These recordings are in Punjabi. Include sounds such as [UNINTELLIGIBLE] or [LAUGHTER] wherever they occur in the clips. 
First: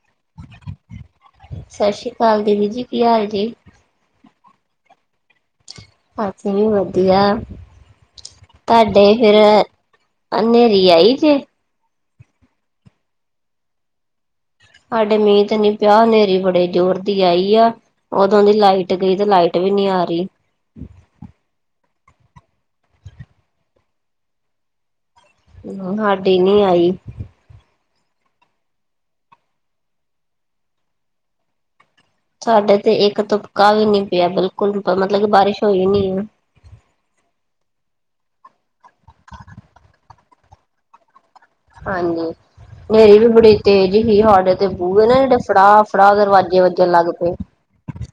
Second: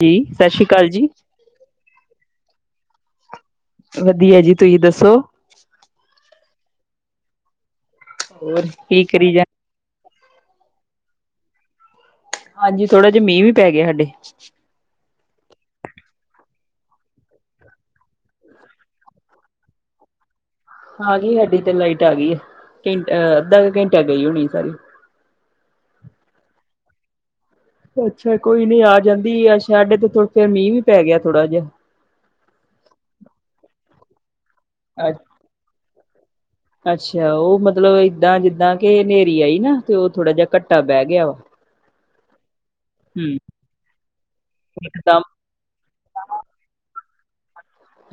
ਕੀ, ਸਸਰੀਕਾਲ ਜੀ। ਸਸਰੀਕਾਲ ਦੀਦੀ ਜੀ, ਕੀ ਹਾਲ ਜੀ ਵਧੀਆ ਜੀ, ਤੁਸੀਂ ਦੱਸੋ। ਅਸੀ ਵੀ ਵਧੀਆ, ਹੋਰ ਕੀ ਤਾਡੇ ਕਰੀ ਫੇਰ ਜਾ ਅ ਨੇਰੀ ਆਈ ਜੇ। ਹਾਂਜੀ ਥੋੜਾ ਜਿਹਾ ਮੀਂਹ ਵੀ ਪੈ ਗਿਆ ਹਾਡੇ ਸਾਡੇ ਮੀਂਹ ਤੇ ਨੀ ਪਿਆ, ਹਨੇਰੀ ਬੜੇ ਜ਼ੋਰ ਦੀ ਆਈ ਆ। ਉਦੋਂ ਦੀ ਲਾਈਟ ਗਈ, ਤੇ ਲਾਈਟ ਵੀ ਨੀ ਆ ਰਹੀ। ਆ ਗਈ ਹਾਡੀ ਤੇ ਲਾਈਟ ਆ ਗਈ ਐ। ਟਿ, ਅੱਧਾ ਕ ਘੰਟਾ ਗਈ ਹੋਣੀ ਸਾਰੀ ਹਮ, ਹਾਡੀ ਨੀ ਆਈ। ਅੱਛਾ ਕੋਈ ਨੀ ਆ ਜਾਂਦੀ ਆ, ਸਾਇਡੇ ਕੁਛ ਦੇਰ ਫੇਰ ਮੀਂਹ ਵੀ ਪੈ ਗਿਆ ਥੋੜ੍ਹਾ ਜਿਹਾ। ਸਾਡੇ ਤੇ ਇੱਕ ਤੁਪਕਾ ਵੀ ਨੀ ਪਿਆ। ਬਿਲਕੁਲ, ਅੱ ਮਤਲਬ ਕਿ ਬਾਰਿਸ਼ ਹੋਈ ਨੀ ਐ। ਅੱਛਾ, ਉਹ ਮਤਲਬ ਐਦਾਂ ਜਿੱਦਾਂ ਕੇ ਨੇਰੀ ਆਈ ਨਾ। ਤੇ ਉਹ ਥੋੜਾ ਜਿਹਾ ਘੱਟਾ ਬਹਿ ਗਿਆ ਓ ਹਾਂਜੀ, ਨੇਰੀ ਵੀ ਬੜੀ ਤੇਜ਼ ਹੀ, ਹਾਡੇ ਤੇ ਬੂਹੇ ਨਾ ਇਕਦਮ ਜੇੜੇ ਫੜਾਅ -ਫੜਾਅ ਦਰਵਾਜੇ ਵਜੱਣ ਲੱਗ ਪਏ।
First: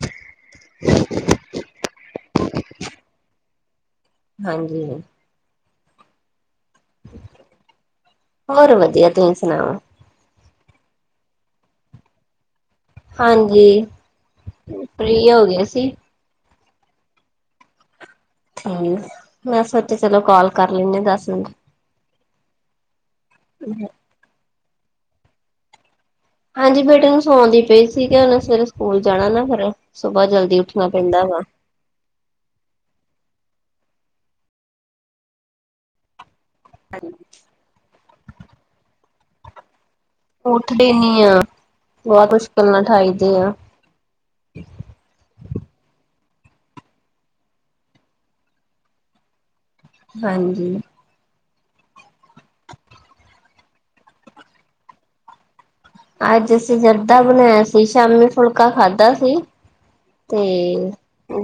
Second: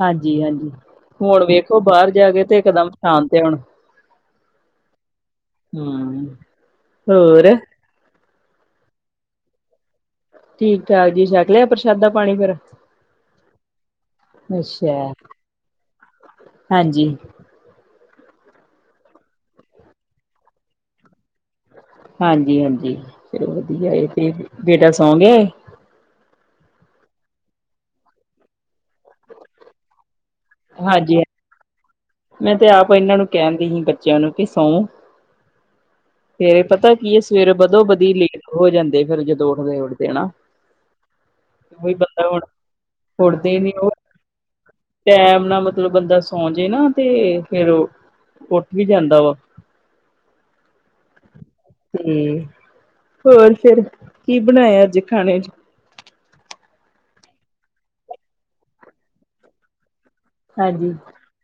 ਹਾਂਜੀ- ਹਾਂਜੀ, ਹੁਣ ਵੇਖੋ ਬਾਹਰ ਜਾ ਕੇ ਤੇ ਇਕਦਮ ਸ਼ਾਂਤ ਐ ਹੁਣ ਹਾਂਜੀ। ਹਮ, ਹੋਰ ਹੋਰ ਵਧੀਆ, ਤੁਸੀਂ ਸੁਣਾਓ। ਠੀਕ- ਠਾਕ ਜੀ, ਛਕ ਲਿਆ ਪ੍ਰਸ਼ਾਦਾ ਪਾਣੀ ਫਿਰ ਹਾਂਜੀ, ਅੱਛਾ ਫਰੀ ਹੋ ਗਏ ਸੀ। ਹਾਂਜੀ। ਠੀਕ, ਮੈਂ ਸੋਚਿਆ ਚਲੋ ਕੋਲ ਕਰ ਲੈਂਨੀ ਦਸ ਮਿੰਟ ਹਾਂਜੀ- ਹਾਂਜੀ, ਚਲੋ ਵਧੀਆ ਇਹ ਤੇ, ਬੇਟਾ ਸੌ ਗਿਆ ਏ। ਹਾਂਜੀ ਬੇਟੇ ਨੂੰ ਸਉਂਦੀ ਪਈ ਸੀ। ਕਿ ਉਹਨੇ ਸਵੇਰੇ ਸਕੂਲ ਜਾਣਾ ਨਾ ਫਿਰ, ਸੁਬਾਹ ਜਲਦੀ ਦੇਖਣਾ ਹਾਂਜੀ ਪੈਂਦਾ ਗਾ। ਮੈਂ ਤੇ ਆਪ ਇਹਨਾਂ ਨੂੰ ਕਹਿਣਦੀ ਸੀ, ਬੱਚਿਆਂ ਨੂੰ ਕਿ ਸੌਂ ਫੇਰ ਪਤਾ ਕੀ ਐ, ਸਵੇਰੇ ਵਧੋ ਬਧੀ ਲੇਟ ਹੋ ਜਾਂਦੇ ਫਿਰ ਜਦੋਂ ਉੱਠਦੇ- ਉੱਠਦੇ ਹਨਾ। ਉੱਠਦੇ ਨੀ ਆ, ਬਹੁਤ ਹੁਣ ਮੁਸ਼ਕਿਲ ਨਾਲ ਉਠਾਈਦੇ ਆ। ਉੱਠਦੇ ਨੀ ਉਹ ਟੈਮ ਨਾ ਮਤਲਬ ਤੇ ਬੰਦਾ ਸੌਂ ਜੇ ਨਾ ਤੇ, ਫਿਰ ਉੱਠ ਵੀ ਜਾਂਦਾ ਵਾ। ਹਾਂਜੀ। ਹਮ, ਹੋਰ ਫੇਰ ਕੀ ਬਣਾਇਆ ਅੱਜ ਖਾਣੇ 'ਚ ਅੱਜ ਅਸੀਂ ਜਰਦਾ ਬਣਾਇਆ ਸੀ, ਸ਼ਾਮੀ ਫੁਲਕਾ ਖਾਧਾ ਸੀ। ਤੇ, ਹਾਂਜੀ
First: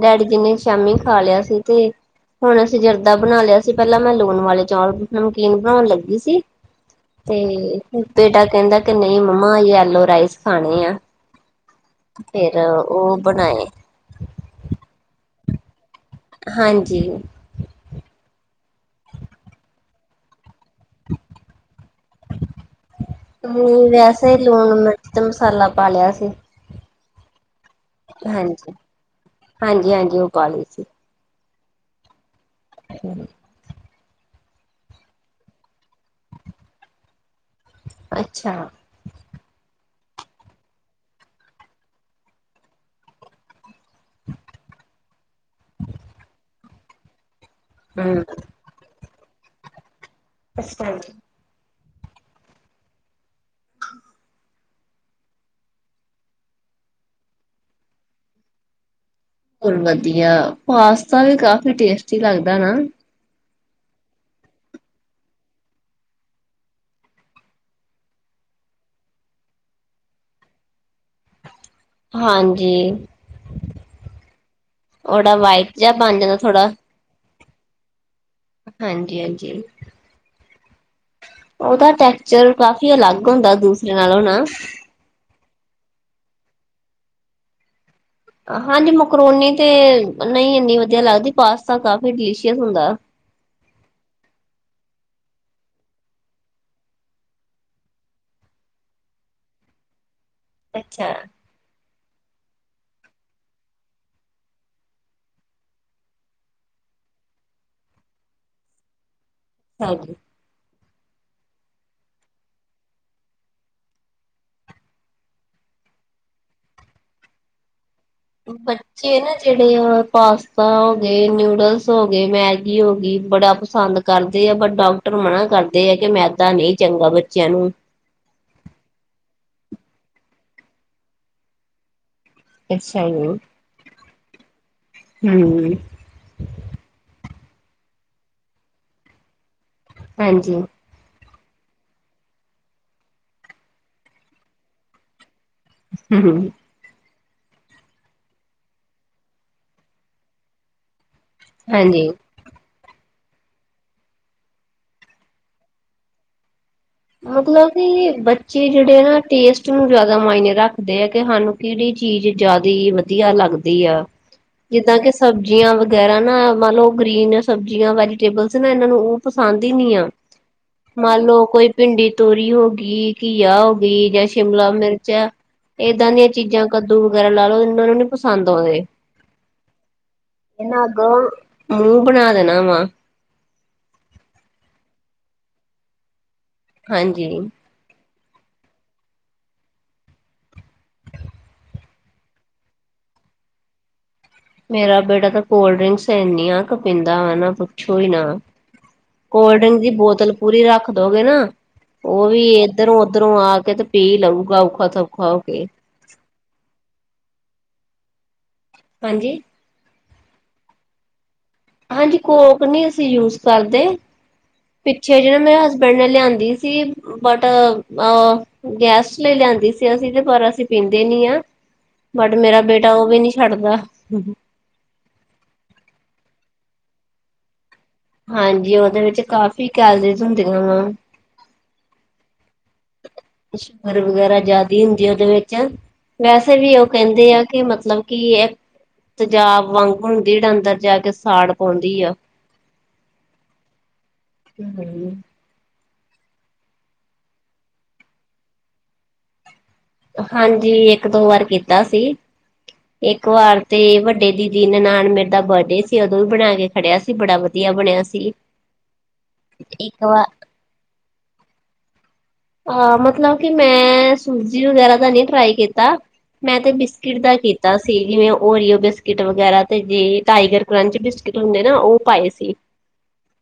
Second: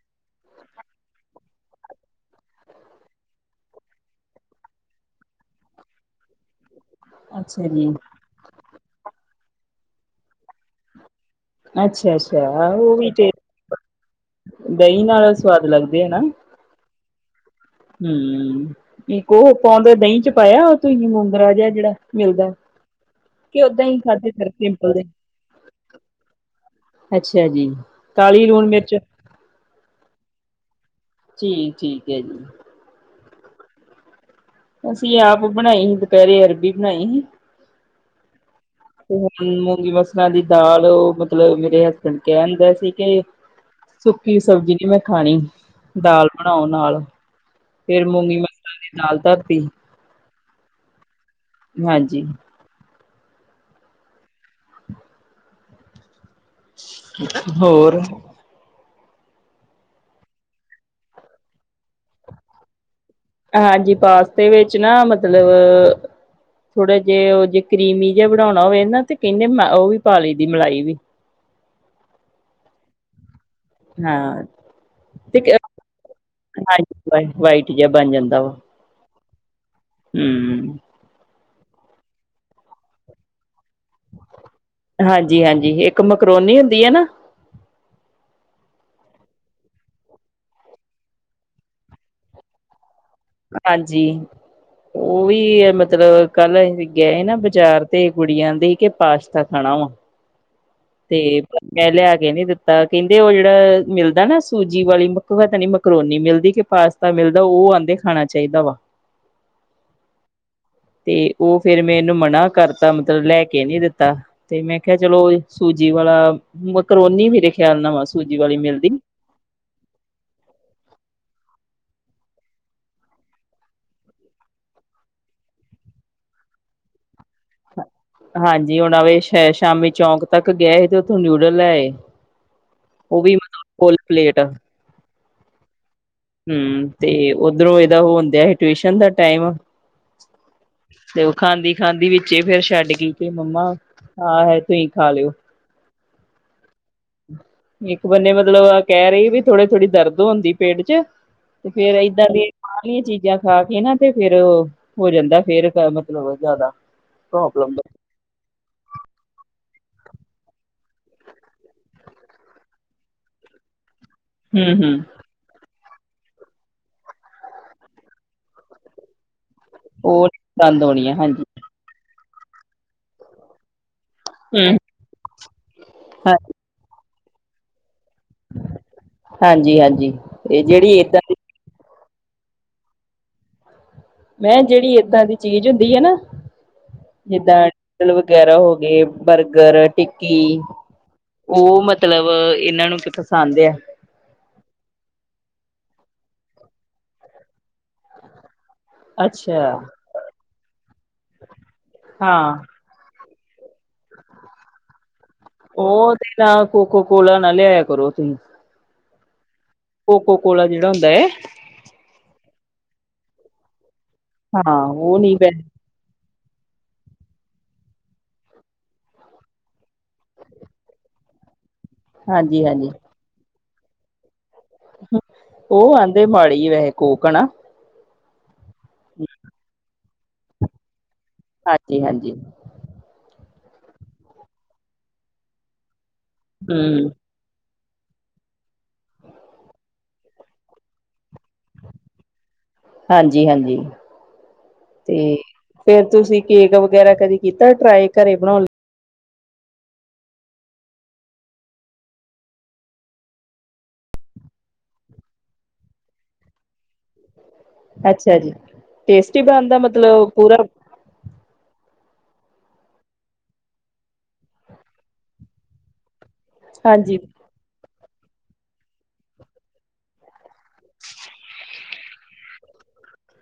ਡੈਡੀ ਜੀ ਨੇ ਸ਼ਾਮੀ ਖਾ ਲਿਆ ਸੀ 'ਤੇ ਹੁਣ ਅਸੀਂ ਜਰਦਾ ਬਣਾ ਲਿਆ ਸੀ, ਪੈਲਾਂ ਮੈਂ ਲੂਣ ਵਾਲੇ ਚੌਲ ਨਮਕੀਨ ਬਣਾਉਣ ਲੱਗੀ ਸੀ। ਅੱਛਾ 'ਤੇ, ਜੀ ਬੇਟਾ ਕੈਂਦਾ ਕਿ ਨਹੀਂ ਮੰਮਾ, ਯੈਲੋ ਰਾਈਸ ਖਾਣੇ ਆ ਫਿਰ ਅੱਛਾ-ਅੱਛਾ, ਉਹ ਵੀ 'ਤੇ, ਬਣਾਏ ਦਹੀਂ ਨਾਲ ਸਵਾਦ ਲੱਗਦੇ ਆ ਹਨਾ ਹਾਂਜੀ। ਹਮ, ਇੱਕ ਉਹ ਪਾਉਂਦੇ ਦਹੀਂ 'ਚ ਪਾਇਆ ਤੂੰ ਮੂੰਗਰਾ ਜਿਹਾ ਜੇੜਾ ਮਿਲਦਾ। ਕਿ ਓਦਾਂ ਓ ਹੀ ਖਾਧੇ ਵੈਸੇ ਫਿਰ ਲੂਣ, ਸਿੰਪਲ ਦੇ ਮਿਰਚਤੇ ਮਸਾਲਾ ਪਾ ਲਿਆ ਸੀ। ਅੱਛਾਜੀ, ਕਾਲੀ ਲੂਣ ਮਿਰਚ। ਹਾਂਜੀ-ਹਾਂਜੀ ਉਹ ਪਾਲ ਰਹੀ ਸੀ। ਠੀਕ-ਠੀਕ ਐ ਜੀ। ਅੱਛਾ ਜੀ। ਅਸੀਂ ਆਪ ਬਣਾਈ ਸੀ, ਦੁਪਹਿਰੇ ਅਰਬੀ ਬਣਾਈ ਸੀ। ਅੱਛਾ। ਤੇ ਹੁਣ ਮੂੰਗੀ ਮਸਲਾਂ ਦੀ ਦਾਲ ਮਤਲਬ ਮੇਰੇ ਹਸਬੈਂਡ ਕਹਿਨ ਦੇ ਸੀ ਕੇ। ਸੁੱਕੀ ਸਬਜ਼ੀ ਨੀ ਮੈਂ ਖਾਣੀ, ਦਾਲ ਬਣਾਓ ਨਾਲ ਫੇਰ ਹਮ ਮੂੰਗੀ ਮ ਸਰਾਂ ਦੀ ਦਾਲ ਧਰਤੀ। ਅਸੀਂ ਤੇ ਆਏ ਨੀ। ਹਾਂਜੀ। ਹੋਰ? ਹੋਰ ਵਧੀਆ ਪਾਸਤਾ ਵੀ ਕਾਫੀ ਟੇਸਟੀ ਲੱਗਦਾ ਨਾ। ਹਾਂਜੀ, ਪਾਸਤੇ ਵਿੱਚ ਨਾ ਮਤਲਬ ਥੋੜਾ ਜਿਹੇ ਉਹ ਜੇ ਕਰੀਮੀ ਜਿਹਾ ਬਣਾਉਣਾ ਹੋਵੇ ਨਾ 'ਤੇ ਕਹਿੰਦੇ ਉਹ ਵੀ ਪਾ ਲਈ ਦੀ ਮਲਾਈ ਵੀ। ਹਾਂਜੀ, ਹਾਂ ਉਨਾਂ ਵਾਈਟ ਜਾਂ ਬੰਜ ਜਾਂਦਾ ਥੋੜਾ। ਵਾਈਟ-ਵਾਇਟ ਜਿਹਾ ਬਣ ਜਾਂਦਾ ਵਾ। ਹਾਂਜੀ-ਹਾਂਜੀ। ਹੂੰ। ਉਹ ਦਾ ਟੈਕਸਚਰ ਕਾਫੀ ਅਲੱਗ ਹੁੰਦਾ ਦੂਸਰੇ ਨਾਲੋਂ ਹੈ। ਹਾਂਜੀ-ਹਾਂਜੀ ਇੱਕ ਮੈਕਰੋਨੀ ਹੁੰਦੀ ਹੈ ਨਾ। ਹਾਂਜੀ, ਮਕਰੋਨੀ ਤੇ ਨਹੀਂ ਇੰਨੀ ਵਧੀਆ ਲੱਗਦੀ ਪਾਸਤਾ ਕਾਫ਼ੀ ਡਿਲੀਸ਼ੀਅਸ ਹੁੰਦਾ। ਹਾਂਜੀ। ਉਹ ਵੀ ਏ ਮਤਲਬ ਕੱਲ ਅਸੀਂ ਗਏ ਨਾ ਬਾਜ਼ਾਰ 'ਤੇ ਕੁੜੀਆਂ ਆਂਦੀ ਕੇ ਪਾਸ਼ਤਾ ਖਾਣਾ ਵਾ। [INAUDIBLE] ਤੇ ਮੈਂ ਲਿਆ ਕੇ ਨੀ ਦਿੱਤਾ ਕਹਿੰਦੇ ਉਹ ਜਿਹੜਾ ਮਿਲਦਾ ਨਾ ਸੂਜੀ ਵਾਲੀ ਪਤਾ ਨ ਮਕਰੋਨੀ ਮਿਲਦੀ ਕਿ ਪਾਸ ਤਾਂ ਮਿਲਦਾ ਉਹ ਆਹਂਦੇ ਖਾਣਾ ਚਾਹੀਦਾ ਵਾ। ਹਾਂਜੀ ਜੀ। 'ਤੇ ਉਹ ਫੇਰ ਮੈਨੂੰ ਮਨਾ ਕਰਤਾ ਮਤਲਬ ਲੈ ਕੇ ਨੀ ਦਿੱਤਾ 'ਤੇ ਮੈਂ ਕਿਹਾ ਚਲੋ ਸੂਜੀ ਵਾਲਾ ਮਕਰੋਨੀ ਮੇਰੇ ਖਿਆਲ ਨਾਲ ਵਾ ਸੂਜੀ ਵਾਲੀ ਮਿਲਦੀ। ਬੱਚੇ ਨਾ ਜਿਹੜੇ ਓ ਪਾਸਤਾ ਹੋ ਗਏ ਨਿੂਡਲਸ ਹੋ ਗਏ, ਮੈਗੀ ਹੋ ਗਈ, ਬੜਾ ਪਸੰਦ ਕਰਦੇ ਆ ਪਰ ਡਾਕਟਰ ਮਨਾ ਕਰਦੇ ਆ ਕਿ ਮੈਦਾ ਨਹੀਂ ਚੰਗਾ ਬੱਚਿਆਂ ਨੂੰ। ਹਾਂਜੀ, ਹੁਣ ਆਵੇ ਸ਼ਾਮੀ ਚੌਂਕ ਤੱਕ ਗਏ ਸੀ ਤੇ ਉੱਥੋਂ ਨਿਊਡਲ ਲੈ ਆਏ। ਅੱਛਾ ਉਹ ਵੀ ਜੀ, ਫੁੱਲ ਪਲੇਟ। ਹੂੰ। ਹੂੰ, ਤੇ ਓਧਰੋਂ ਇਹਦਾ ਹੋਣ ਦਿਆਂ ਸੀ ਟਿਊਸ਼ਨ ਦਾ ਟਾਇਮ। ਹਾਂਜੀ। ਤੇ ਓ ਖਾਂਦੀ- ਖਾਂਦੀ ਵਿੱਚੇ ਫੇਰ ਛੱਡਗੀ ਕੇ ਮੰਮਾ ਆਹ ਐ ਤੁਸੀਂ ਖਾ ਲਿਓ। ਹੂੰ -ਹੂੰ ਇੱਕ ਬੰਨੇ ਮਤਲਬ ਇਹ ਕਹਿ ਰਹੀ ਵੀ ਥੋੜੀ- ਥੋੜੀ ਦਰਦ ਹੁੰਦੀ ਪੇਟ ਚ, ਤੇ ਫੇਰ ਹਾਂਜੀ। ਏਦਾਂ ਦੇ ਬਾਰਲੀ ਆ ਚੀਜ਼ਾਂ ਖਾ ਕੇ ਨਾ ਤੇ ਫੇਰ, ਹੋ ਜਾਂਦਾ ਫੇਰ ਮਤਲਬ ਜਾਦਾ। ਮਤਲਬ ਕਿ ਬ ਚੇ ਜਿਹੜੇ ਆ ਨਾ ਟੇਸਟ ਨੂੰ ਜਿਆਦਾ ਮਾਇਨੇ ਰੱਖਦੇ ਆ ਕਿ ਸਾਨੂੰ ਕਿਹੜੀ ਚੀਜ਼ ਜਿਆਦਾ ਈ ਵਧੀਆ ਲੱਗ ਦੀ ਆ। ਹਮ ਜਿੱਦਾਂ ਹਮ ਕਿ ਸਬਜ਼ੀਆਂ ਵਗੈਰਾ ਨਾ ਮਨਲਓ ਗ੍ਰੀਨ ਸਬਜ਼ੀਆਂ ਵੈਜੀਟੇਬਲਸ ਨੇ ਇਹਨਾਂ ਨੂੰ ਉਹ ਪਸੰਦ ਈ ਨੀ ਆ, ਉਹ ਦੰਦ ਹੋਣੀ ਆ ਮੰਨ ਹਾਂਜੀ ਲਓ ਕੋਈ ਭਿੰਡੀ ਤੋਰੀ ਹੋ ਗਈ ਘੀਆ ਹੋ ਗਈ ਜਾਂ ਸ਼ਿਮਲਾ ਹਮ ਮਿਰਚ ਏ ਏਦਾਂ ਦੀਆਂ ਹਾਂ ਚੀਜ਼ਾਂ ਕੱਦੂ ਵਗੈਰਾ ਲਾ ਲਓ ਇਹਨਾਂ ਉਹਨਾਂ ਨੂੰ ਪਸੰਦ ਆਉਦੇ, ਹਾਂਜੀ ਹਾਂਜੀ ਇਹ ਇਹਨਾਂ ਜਿਹੜੀ ਅੱਗੋਂ ਏਦਾਂ ਦੀ ਮੂੰਹ ਬਣਾ ਦੇਣਾ ਵਾ ਮੈਂ ਕਿਹਾ ਜਿਹੜੀ ਏਦਾਂ ਦੀ ਚੀਜ਼ ਹੁੰਦੀ ਏ ਨਾ, ਹਾਂਜੀ। ਜਿੱਦਾਂ ਨੋਡਲ ਵਗੈਰਾ ਹੋ ਗਏ ਬਰਗਰ ਟਿੱਕੀ ਉਹ ਮਤਲਬ ਇਹਨਾਂ ਨੂੰ ਪਸੰਦ ਐ। ਮੇਰਾ ਬੇਟਾ ਤਾਂ ਕੋਲਡ ਡਰਿੰਕਸ ਇਨੀਆਂ ਕੁ ਪੀਂਦਾ ਵਾ ਨਾ ਪੁੱਛੋ ਈ ਨਾ ਕੋਲਡ ਅੱਛਾ ਡਰਿੰਕ ਦੀ ਬੋਤਲ ਪੂਰੀ ਰੱਖ ਦੋਗੇ ਨਾ ਉਹ ਵੀ ਹਾਂ ਇਧਰੋਂ ਉੱਧਰੋਂ ਆ ਕੇ ਤੇ ਪੀ ਲਊਗਾ ਔਖਾ ਸੌਖਾ ਹੋ ਕੇ। ਉਹ ਤੇ ਤਾਂ ਕੋਕੋੋ ਕੋਲਾ ਨਾ ਲਿਆਇਆ ਕਰੋ ਤੁਸੀਂ। ਹਾਂਜੀ ਕੋਕੋ ਕੋਲਾ ਜਿਹੜਾ ਹੁੰਦਾ ਏ। ਹਾਂਜੀ ਕੋਕ ਨੀ ਅਸੀਂ ਯੂਜ ਕਰਦੇ, ਹਾਂ ਉਹ ਪਿੱਛੇ ਨੀ ਜਿਹੜਾ ਪੈ ਮੇਰਾ ਹਸਬ ਬੜ ਨੇ ਲਿਆਦੀ ਸੀ। ਬਟ ਅਹ ਅਹ ਗੈਸਟ ਲਈ ਲਿਆਂਦੀ ਸੀ ਅਸੀਂ ਤੇ ਪਰ ਅਸੀਂ ਪੀਂਦੇ ਨੀ ਆ। ਬਟ ਮੇਰਾ ਹਾਂਜੀ ਹਾਂਜੀ ਬੇਟਾ ਉਹ ਵੀ ਨੀ ਛੱਡਦਾ। ਉਹ ਆਹਂਦੇ ਮਾੜੀ ਵੈਸੇ ਕੋਕ ਹੈਨਾ। ਹਾਂਜੀ ਉਹਦੇ ਵਿੱਚ ਕਾਫੀ ਕੈਲਰੀਜ਼ ਹੁੰਦੀਆਂ ਵਾ ਹਾਂਜੀ-ਹਾਂਜੀ, ਸ਼ੂਗਰ ਵਗੈਰਾ ਜ਼ਿਆਦਾ ਈ ਹੁੰਦੀ ਉਹਦੇ ਵਿੱਚ ਵੈਸੇ ਵੀ ਉਹ ਹਮ ਕਹਿੰਦੇ ਆ ਕਿ ਮਤਲਬ ਕੀ ਇਕ ਤੇਜਾਬ ਵਾਂਗ ਹੁੰਦੀ ਅੰਦਰ ਜਾ ਕੇ ਸਾੜ ਪਾਉਂਦੀ ਆ। ਹਾਂਜੀ-ਹਾਂਜੀ ਤੇ ਫੇਰ ਤੁਸੀਂ ਕੇਕ ਵਗੈਰਾ ਕਦੀ ਕੀਤਾ ਟਰਾਈ ਘਰੇ ਬਣਾਉਣ ਲ ਹਾਂਜੀ ਇੱਕ ਦੋ ਬਾਰ ਕੀਤਾ ਸੀ। ਇਕ ਵਾਰ ਤੇ ਵੱਡੇ ਦੀਦੀ ਨਨਾਣ ਮੇਰੀ ਦਾ ਬਡੇ ਸੀ ਉਦੋਂ ਵੀ ਬਣਾ ਕੇ ਖੜਿਆ ਸੀ ਬੜ ਵਧੀ ਵਧੀਆ ਬਣਿਆ ਲਈ ਸੀ, ਅੱਛਾ ਜੀ ਟੇਸਟੀ ਬਣਦਾ ਇੱਕ ਵਾਰ ਮਤਲਬ ਪੂਰਾ ਅ ਮਤਲਬ ਕਿ ਮੈਂ ਸੂਜੀ ਵਗੈਰਾ ਦਾ ਨੀ ਟਰਾਈ ਕੀਤਾ। ਮੈਂ ਤੇ ਬਿਸਕਿਟ ਹਾਂਜੀ ਦਾ ਕੀਤਾ ਤਾਂ ਸੀ ਜਿਵੇਂ ਓਰੀਓ ਬਿਸਕਿਟ ਵਗੈਰਾ ਤੇ ਜੇ ਟਾਈਗਰ ਕਰੰਚ ਬਿਸਕਿਟ ਹੁੰਦੇ ਨਾ ਉਹ ਪਾਏ ਸੀ।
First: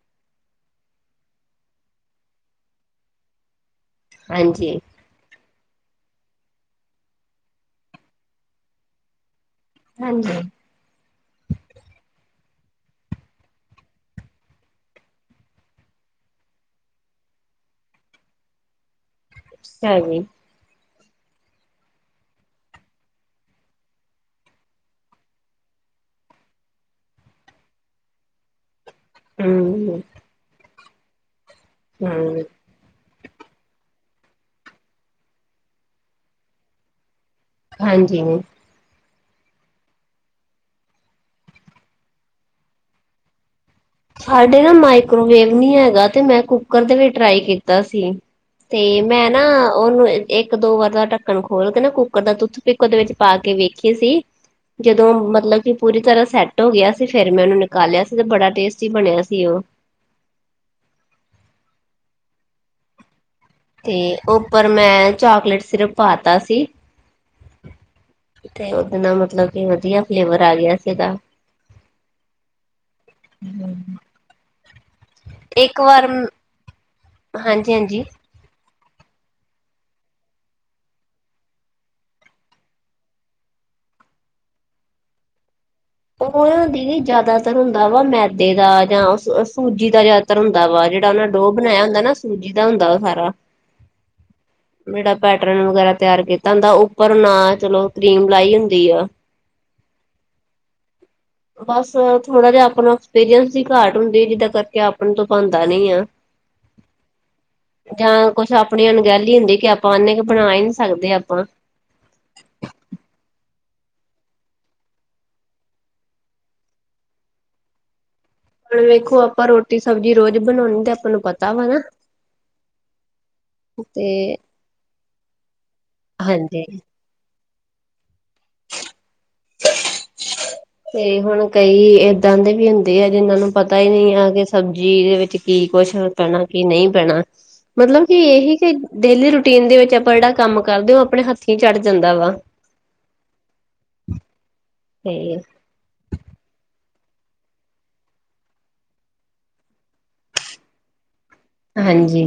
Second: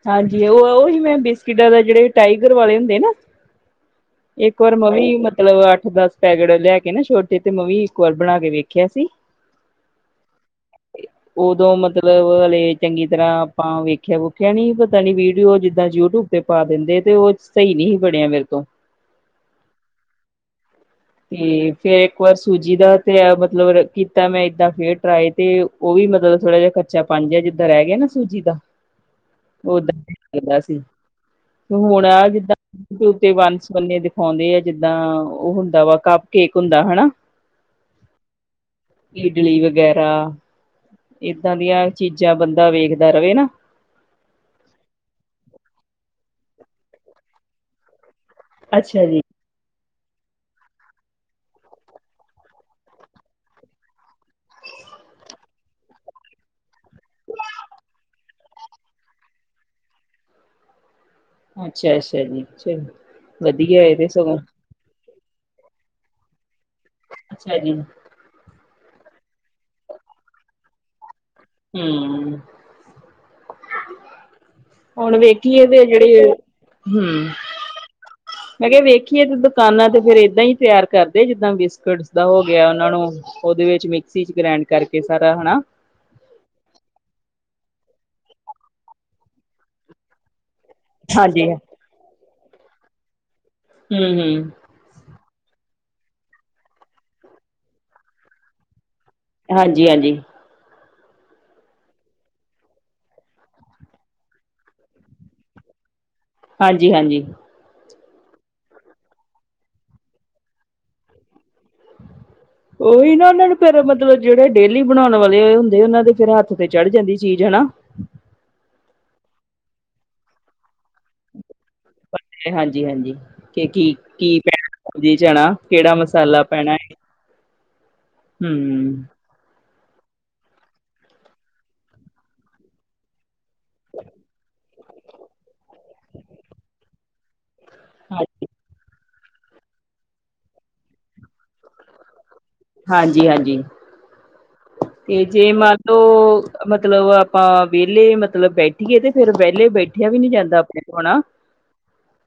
ਹਾਂਜੀ ਉਹ ਉਹੀ ਮੈਂ ਬਿਸਕਿਟਾਂ ਦਾ ਜਿਹੜੇ ਟਾਈਗਰ ਵਾਲੇ ਹੁੰਦੇ ਨਾ ਇੱਕ ਵਾਰ ਹਾਂਜੀ ਮੈ ਵੀ ਮ ਮਤਲਬ ਅੱਠ ਦਸ ਪੈਕਟ ਲਿਆ ਕੇ ਨਾ ਛੋਟੇ ਤੇ ਮੈ ਵੀ ਇੱਕ ਵਾਰ ਬਣਾ ਕੇ ਵੇਖਿਆ ਸੀ। ਹਾਂਜੀ, ਉਦੋਂ ਮਤਲਬ ਹਲੇ ਚੰਗੀ ਤਰ੍ਹਾਂ ਆਪਾਂ ਵੇਖਿਆ ਕਹਿਣੀ ਪਤਾ ਨੀ ਵੀਡੀਓ ਜਿੱਦਾਂ ਯੂਟਿਊਬ ਤੇ ਪਾ ਦਿੰਦੇ ਤੇ ਉਹ ਸਹੀ ਨੀ ਸੀ ਬਣਿਆ ਮੇਰੇ ਤੋਂ [INAUDIBLE] ਤੇ ਫੇਰ ਇੱਕ ਵਾਰ ਸੂਜੀ ਦਾ ਤੇ ਮਤਲਬ ਕੀਤਾ ਮੈਂ ਏਦਾਂ ਫੇਰ ਟਰਾਈ ਤੇ ਉਹ ਵੀ ਮਤਲਬ ਥੋੜਾ ਜਿਹਾ ਕੱਚਾਪਣ ਜਿਹਾ ਜਿਦਾਂ ਰਹਿ ਗਿਆ ਨਾ ਸੂਜੀ ਦਾ ਦਾਂ ਹੂੰ ਲਗਦਾ ਸੀ, ਤੇ ਹੁਣ ਆ ਹੂੰ ਜਿੱਦਾਂ ਯੂਟਿਊਬ ਤੇ ਬੰਨ ਸਬੰਨੇ ਦਿਖਾਉਂਦੇ ਆ ਜਿੱਦਾਂ ਉਹ ਹੁੰਦਾ ਵਾ ਕੱਪ ਕੇਕ ਹੁੰਦਾ ਹਨਾ ਹਾਂਜੀ। ਇਡਲੀ ਵਗੈਰਾ ਏਦਾਂ ਦੀਆਂ ਚੀਜ਼ਾਂ ਬੰਦਾ ਵੇਖਦਾ ਰਵੇ ਨਾ ਸਾਡੇ ਨਾ ਮਾਈਕ੍ਰੋਵੇਵ ਨੀ ਹੈਗਾ ਤੇ ਮੈਂ ਕੁੱਕਰ ਦੇ ਵੀ ਟਰਾਏ ਕੀਤਾ ਸੀ। ਤੇ ਅੱਛਾ ਜੀ ਮੈਂ ਨਾ ਉਨੂੰ ਇੱਕ-ਦੋ ਵਾਰ ਦਾ ਢੱਕਣ ਖੋਲ ਕੇ ਨਾ ਕੁੱਕਰ ਦਾ ਤੁੁੱਥ ਪਿਕ ਉਦੇ ਵਿੱਚ ਪਾ ਕੇ ਵੇਖੀ ਸੀ ਜਦੋਂ ਮਤਲਬ ਕਿ ਪੂਰੀ ਤਰਾਂ ਸੈੱਟ ਹੋ ਗਿਆ ਸੀ ਫੇਰ ਮੈਂ ਉਨੂੰ ਨਿਕਾਲਿਆ ਸੀ ਤੇ ਬੜਾ ਟੇਸ ਟੀ ਬਣਿਆ ਸੀ ਓ। ਅੱਛਾ-ਅੱਛਾ ਜੀ ਚਲ। ਤੇ ਉੱਪਰ ਮੈਂ ਚਾਕਲੇਟ ਸਿਰਪ ਪਾਤਾ ਸੀ। ਅੱਛਾ ਜੀ। ਤੇ ਉਦੇ ਨਾ ਮਤਲਬ ਕਿ ਵਧੀਆ ਫਲੇਵਰ ਆ ਗਿਆ ਸੀਗਾ। ਹੂੰ। ਹੁਣ ਵੇਖੀਏ ਇੱਕ ਤੇ ਵਾਰ ਜੇੜੀ, ਹੂ ਹਾਂਜੀ-ਹਾਂਜੀ। ਮੈਂ ਕੇਆ ਵੇਖੀਏ ਤੇ ਦੁਕਾਨਾਂ ਤੇ ਫਿਰ ਏਦਾਂ ਈ ਤਿਆਰ ਕਰਦੇ ਜਿੱਦਾਂ ਬਿਸਕੁਟਸ ਦਾ ਹੋ ਗਿਆ ਉਨਾਂ ਨੂੰ ਉਦੇ ਵਿੱਚ ਮਿਕਸੀ 'ਚ ਗ੍ਰੈਂਡ ਕਰਕੇ ਸਾਰਾ ਹਨਾ। ਓ ਹੋ ਨਾ ਦੀਦੀ ਜ਼ਿਆਦਾਤਰ ਹੁੰਦਾ ਵਾ ਮੈਦੇ ਦਾ ਜਾਂ ਸ ਸੂਜੀ ਦਾ ਜਾ ਤਰ ਹੁੰਦਾ ਵਾ ਜੇੜਾ ਉਨਾਂ ਹਾਂਜੀ ਡੋ ਬਣਾਇਆ ਹੁੰਦਾ ਨਾ ਸੂਜੀ ਦਾ ਹੁੰਦਾ ਓ ਸਾਰਾ। ਹੂੰ-ਹੂੰ। ਜੇੜਾ ਪੈਟਰਨ ਵਗੈਰਾ ਤਿਆਰ ਕੀਤਾ ਹੁੰਦਾ ਉੱਪਰ ਨਾ ਚਲੋ ਕਰੀਮ ਲਾਈ ਹੁੰਦੀ ਆ। ਹਾਂਜੀ-ਹਾਂਜੀ। ਬਸ ਥੋੜਾ ਜਾ ਆਪਾਂ ਨੂੰ ਐਕਸਪੀਰੀਅੰਸ ਦੀ ਘਾਟ ਹੁੰਦੀ ਜਿੱਦਾਂ ਕਰਕੇ ਆਪਣੇ ਤੋਂ ਬਣਦਾ ਨੀ ਆ। ਹਾਂਜੀ-ਹਾਂਜੀ। ਜਾਂ ਕੁਛ ਆਪਣੀ ਅਣਗਹਿਲੀ ਹੁੰਦੀ ਕਿ ਆਪਾਂ ਉਨੇ ਕ ਬਣਾ ਏ ਨੀ ਸਕਦੇ ਆਪਾਂ। [INAUDIBLE] ਉਹੀ ਨਾ ਉਨਾਂ ਨੂੰ ਫਿਰ ਮਤਲਬ ਜੇੜੇ ਡੇਲੀ ਬਣਾਉਣ ਵਾਲੇ ਹੁੰਦੇ ਉਨਾਂ ਦੇ ਫਿਰ ਹੱਥ ਤੇ ਚੜ ਜਾਂਦੀ ਚੀਜ਼ ਹਨਾ। ਹੁਣ ਵੇਖੋ ਆਪਾਂ ਰੋਟੀ ਸਬਜ਼ੀ ਰੋਜ਼ ਬਣਾਣੇ ਤੇ ਆਪਾਂ ਨੂੰ ਪ ਤਾ ਵਾ ਨਾ। ਪਤੈ ਹਾਂਜੀ-ਹਾਂਜੀ ਕੇ ਕੀ, ਤੇ ਕੀ ਪੈਣਾ। ਹਾਂਜੀ ਚਣਾ ਕੇੜਾ ਮਸਾਲਾ ਹਾਂਜੀ ਪੈਣਾ ਏ, ਹੂੰ। ਤੇ ਹੁਣ ਕਈ ਏਦਾਂ ਦੇ ਵੀ ਹੁੰਦੇ ਆ ਜਿਨਾਂ ਨੂੰ ਪਤਾ ਈ ਨੀ ਆ ਕਿ ਸਬਜ਼ੀ ਦੇ ਵਿੱਚ ਕੀ ਕੁਛ ਪੈਣਾ, ਕੀ ਨਈ ਪੈਣਾ। ਮਤਲਬ ਕਿ ਏਹੀ ਕੇ ਡੇਲੀ ਰੂਟੀਨ ਦੇ ਵਿੱਚ ਆਪਾਂ ਜੇੜਾ ਕੰਮ ਕਰਦੇ ਓ ਆਪਣੇ ਹੱਥੀ ਚੜ ਜਾਂਦਾ ਵਾ। ਹਾਂਜੀ-ਹਾਂਜੀ 'ਤੇ ਜੇ ਮਨ [INAUDIBLE] ਮਤਲਬ ਆਪਾਂ ਵੇਲੇ ਮਤਲਬ ਬੈਠੀਏ ਤੇ ਫੇਰ ਵੇਲੇ ਬੈਠਿਆ ਵੀ ਨੀ ਜਾਂਦਾ ਆਪਣੇ ਤੋਂ ਹਨਾ। ਹਾਂਜੀ।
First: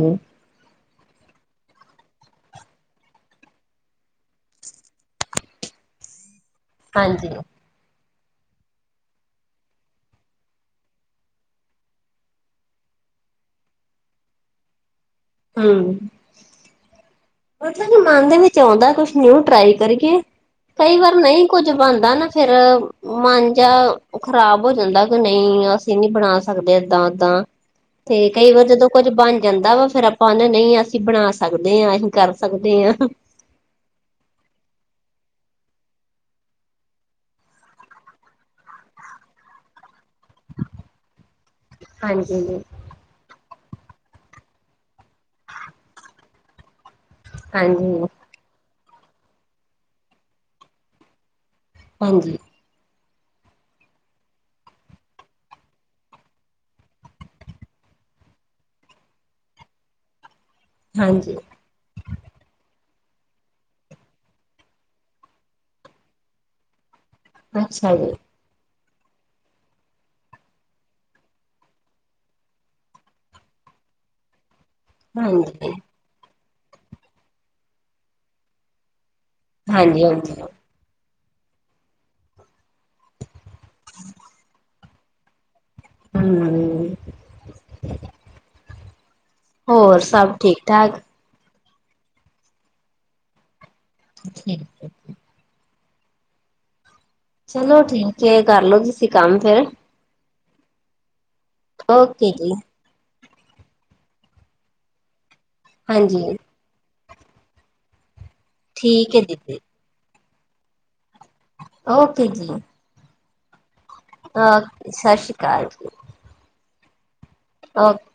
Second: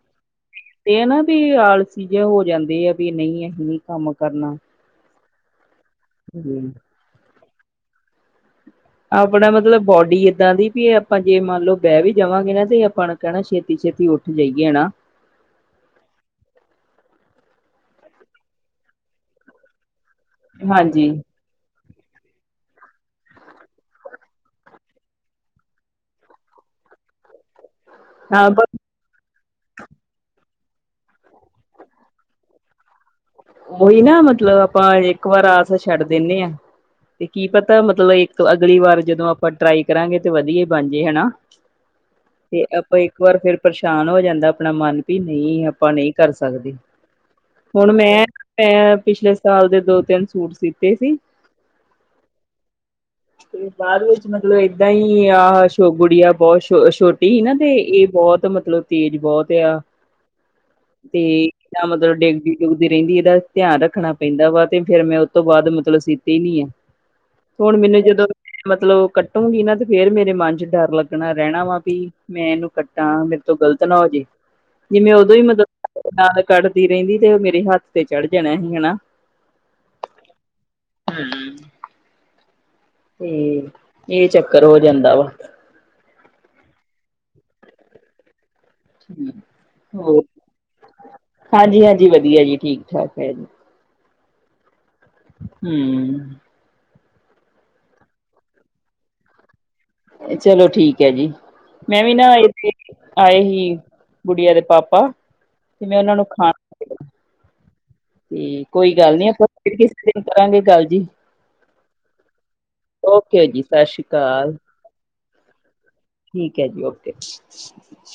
ਤੇ ਆ ਨਾ ਵੀ ਆਲਸੀ ਜਾ ਹੋ ਜਾਂਦੀ ਆ ਵੀ ਨਈ ਐ ਨੀ ਕੰਮ ਕਰਨਾ। ਹੂੰ। ਹਾਂਜੀ। ਆਪਣਾ ਮਤਲਬ ਬੋਡੀ ਏਦਾਂ ਦੀ ਵੀ ਆਪਾਂ ਜੇ ਮੰਨ ਲੋ ਬੈ ਵੀ ਜਾਵਾਂਗੇ ਨਾ ਤੇ ਆਪਣ ਕੈਣਾ ਛੇਤੀ-ਛੇਤੀ ਉੱਠ ਜਾਈਏ ਨਾ। ਹੂੰ। ਮਤਲਬ ਕਿ ਮਨ ਦੇ ਵਿੱਚ ਆਂਦਾ ਕੁਛ ਨਿਊ ਟਰਾਈ ਕਰੀਏ, ਕਈ ਹਾਂਜੀ ਵਾਰ ਨਈ ਕੁੱਝ ਬਣਦਾ ਨਾ ਫੇਰ ਮਨ ਜਾ ਖ਼ਰਾਬ ਹੋ ਜਾਂਦਾ ਕਿ ਨਈ ਅ ਸੀ ਨੀ ਬਣਾ ਸਕਦੇ ਏਦਾਂ ਉਦਾਂ। ਤੇ ਹਾਂ ਕਈ ਪਰ ਵਾਰ ਜਦੋਂ ਕੁੱਝ ਬਣ ਜਾਂਦਾ ਵਾ ਫ਼ੇਰ ਆਪਾਂ ਆਹਣੇ, ਨਹੀਂ, ਅਸੀਂ ਬਣਾ ਸਕਦੇ ਆ ਅਹੀਂ। ਕਰ ਸਕਦੇ ਆ। ਉਹੀ ਨਾ ਮਤਲਬ, ਆਪਾਂ ਇੱਕ ਵਾਰ ਆਸ ਛੱਡ ਦਿਣੇ ਆ। ਤੇ ਕੀ ਪਤਾ ਮਤਲਬ ਇੱਕ, ਅਗਲੀ ਵਾਰ ਜਦੋਂ ਆਪਾਂ ਟਰਾਈ ਕਰਾਂਗੇ। ਤੇ ਵਧੀਆਂ ਈ ਬਣ ਜੇ ਹਨਾਂ, ਹਾਂਜੀ, ਜੀ, ਤੇ ਆਪ। ਇੱਕ ਵਾਰ ਫ਼ਿਰ ਪਰੇਸ਼ਾਨ ਹੋ ਜਾਂਦਾ ਆਪਣਾ ਮਨ, ਵੀ ਨਹੀਂ ਆਪਾਂ ਨਹੀਂ ਕਰ ਸਕਦੇ। ਹੁਣ ਹਾਂਜੀ, ਮੈਂ [INAUDIBLE] ਮੈਂ ਪਿਛਲੇ ਸਾਲ ਦੇ ਦੋ ਤਿੰਨ ਸੂਟ ਸੀਤੇ ਸੀ। ਹਾਂਜੀ। ਤੇ ਬਾਅਦ ਵਿੱਚ ਮਤਲਬ ਏਦਾਂ ਹੀ, ਆਹ ਸ਼ੋ ਗੁੜੀਆ ਬਹੁਤ ਛੋਹ, ਛੋਟੀ ਹੀ ਨਾ ਤੇ ਇਹ ਬਹੁਤ ਮਤ। ਮਤਲਬ, ਤੇਜ਼ ਬਹੁਤ ਏ ਆ। [INAUDIBLE] ਤੇ, ਹਾਂਜੀ ਕੱਲ੍ਹ ਓਦੋਂ ਡਿੱਗਦੀ- ਡੁਗਦੀ। ਰਹਿੰਦੀ, ਇਹਦਾ ਧਿਆਨ ਰੱਖਣਾ ਪੈਂਦਾ ਵਾ ਤੇ ਫੇ਼ਰ ਮੈਂ ਉਹ ਤੋਂ ਬਾਅਦ ਮਤਲਬ ਸੀਤੀ ਈ ਨੀ ਐ। ਹੁਣ ਅੱਛਾ ਮੈਨੂੰ, ਜੀ ਜਦੋਂ ਮਤਲਬ ਕੱਟੂਗੀ ਨਾ ਤੇ ਫ਼ੇਰ ਮੇਰੇ ਮਨ ਚ ਡਰ ਲੱਗਣਾ ਰਹਿਣਾ ਵਾ ਵੀ। ਮੈਂ ਇਹਨੂੰ ਕੱਟਾਂ, ਮੇਰੇ ਤੋਂ ਗ਼ਲਤ ਨਾ ਹੋ ਜੇ। ਜਿਵੇਂ ਉਦੋਂ ਹੀ ਮਤਲਬ ਹਾਂਜੀ। [INAUDIBLE] ਨਾਲ਼ ਕੱਢਦੀ ਰਹਿੰਦੀ ਤੇ ਉਹ ਮੇਰੇ ਹੱਥ ਤੇ ਚੜ੍ਹ ਜਾਣਾ ਸੀ ਹਨਾ। ਹਾਂਜੀ, ਹਾਂਜੀ ਹਮ। ਹੰ, ਤੇ ਇਹ ਚੱਕਰ ਹੋ ਜਾਂਦਾ ਵਾ। ਹੂੰ ਅ। ਹੂ, ਹੋਰ, ਸਭ ਠੀਕ ਠਾਕ? ਹਾਂਜੀ ਹਾਂਜੀ, ਵਧੀਆਂ ਜੀ ਠੀਕ ਠਾਕ ਹੈ ਜੀ। ਠੀਕ ਏ ਜੀ। [UNINTELLIGIBLE] ਹੂ ਅ ਚਲੋ ਠੀਕ ਹੈ, ਕਰਲੋ ਤੁਸੀਂ ਕੰਮ ਫੇ਼ਰ। ਚਲੋ ਠੀਕ ਹੈ ਜੀ, ਮੈਂ ਵੀ ਨਾ ਓਕੇ [UNINTELLIGIBLE] ਜੀ ਆਏ ਹੀ, ਗੁੜੀਆਂ ਦੇ ਪਾਪਾ, ਤੇ ਮੈਂ ਉਹਨਾਂ ਨੂੰ ਹਾਂਜੀ। ਖਾਣਾ। ਤੇ ਕੋਈ ਠੀਕ ਗੱਲ ਹੈ ਨੀ, ਆਪਾਂ ਦੀਦੀ ਫ਼ਿਰ ਕਿਸ ਦਿਨ ਕਰਾਂਗੇ ਗੱਲ ਜੀ। ਓਕੇ ਜੀ। ਓਕੇ ਜੀ ਸਸ਼੍ਰੀ ਹੋਰ ਸ਼ਸ਼ੀ ਕਾਲ ਜੀ। ਠੀਕ ਏ ਜੀ, ਓਕੇ। ਓਕੇ।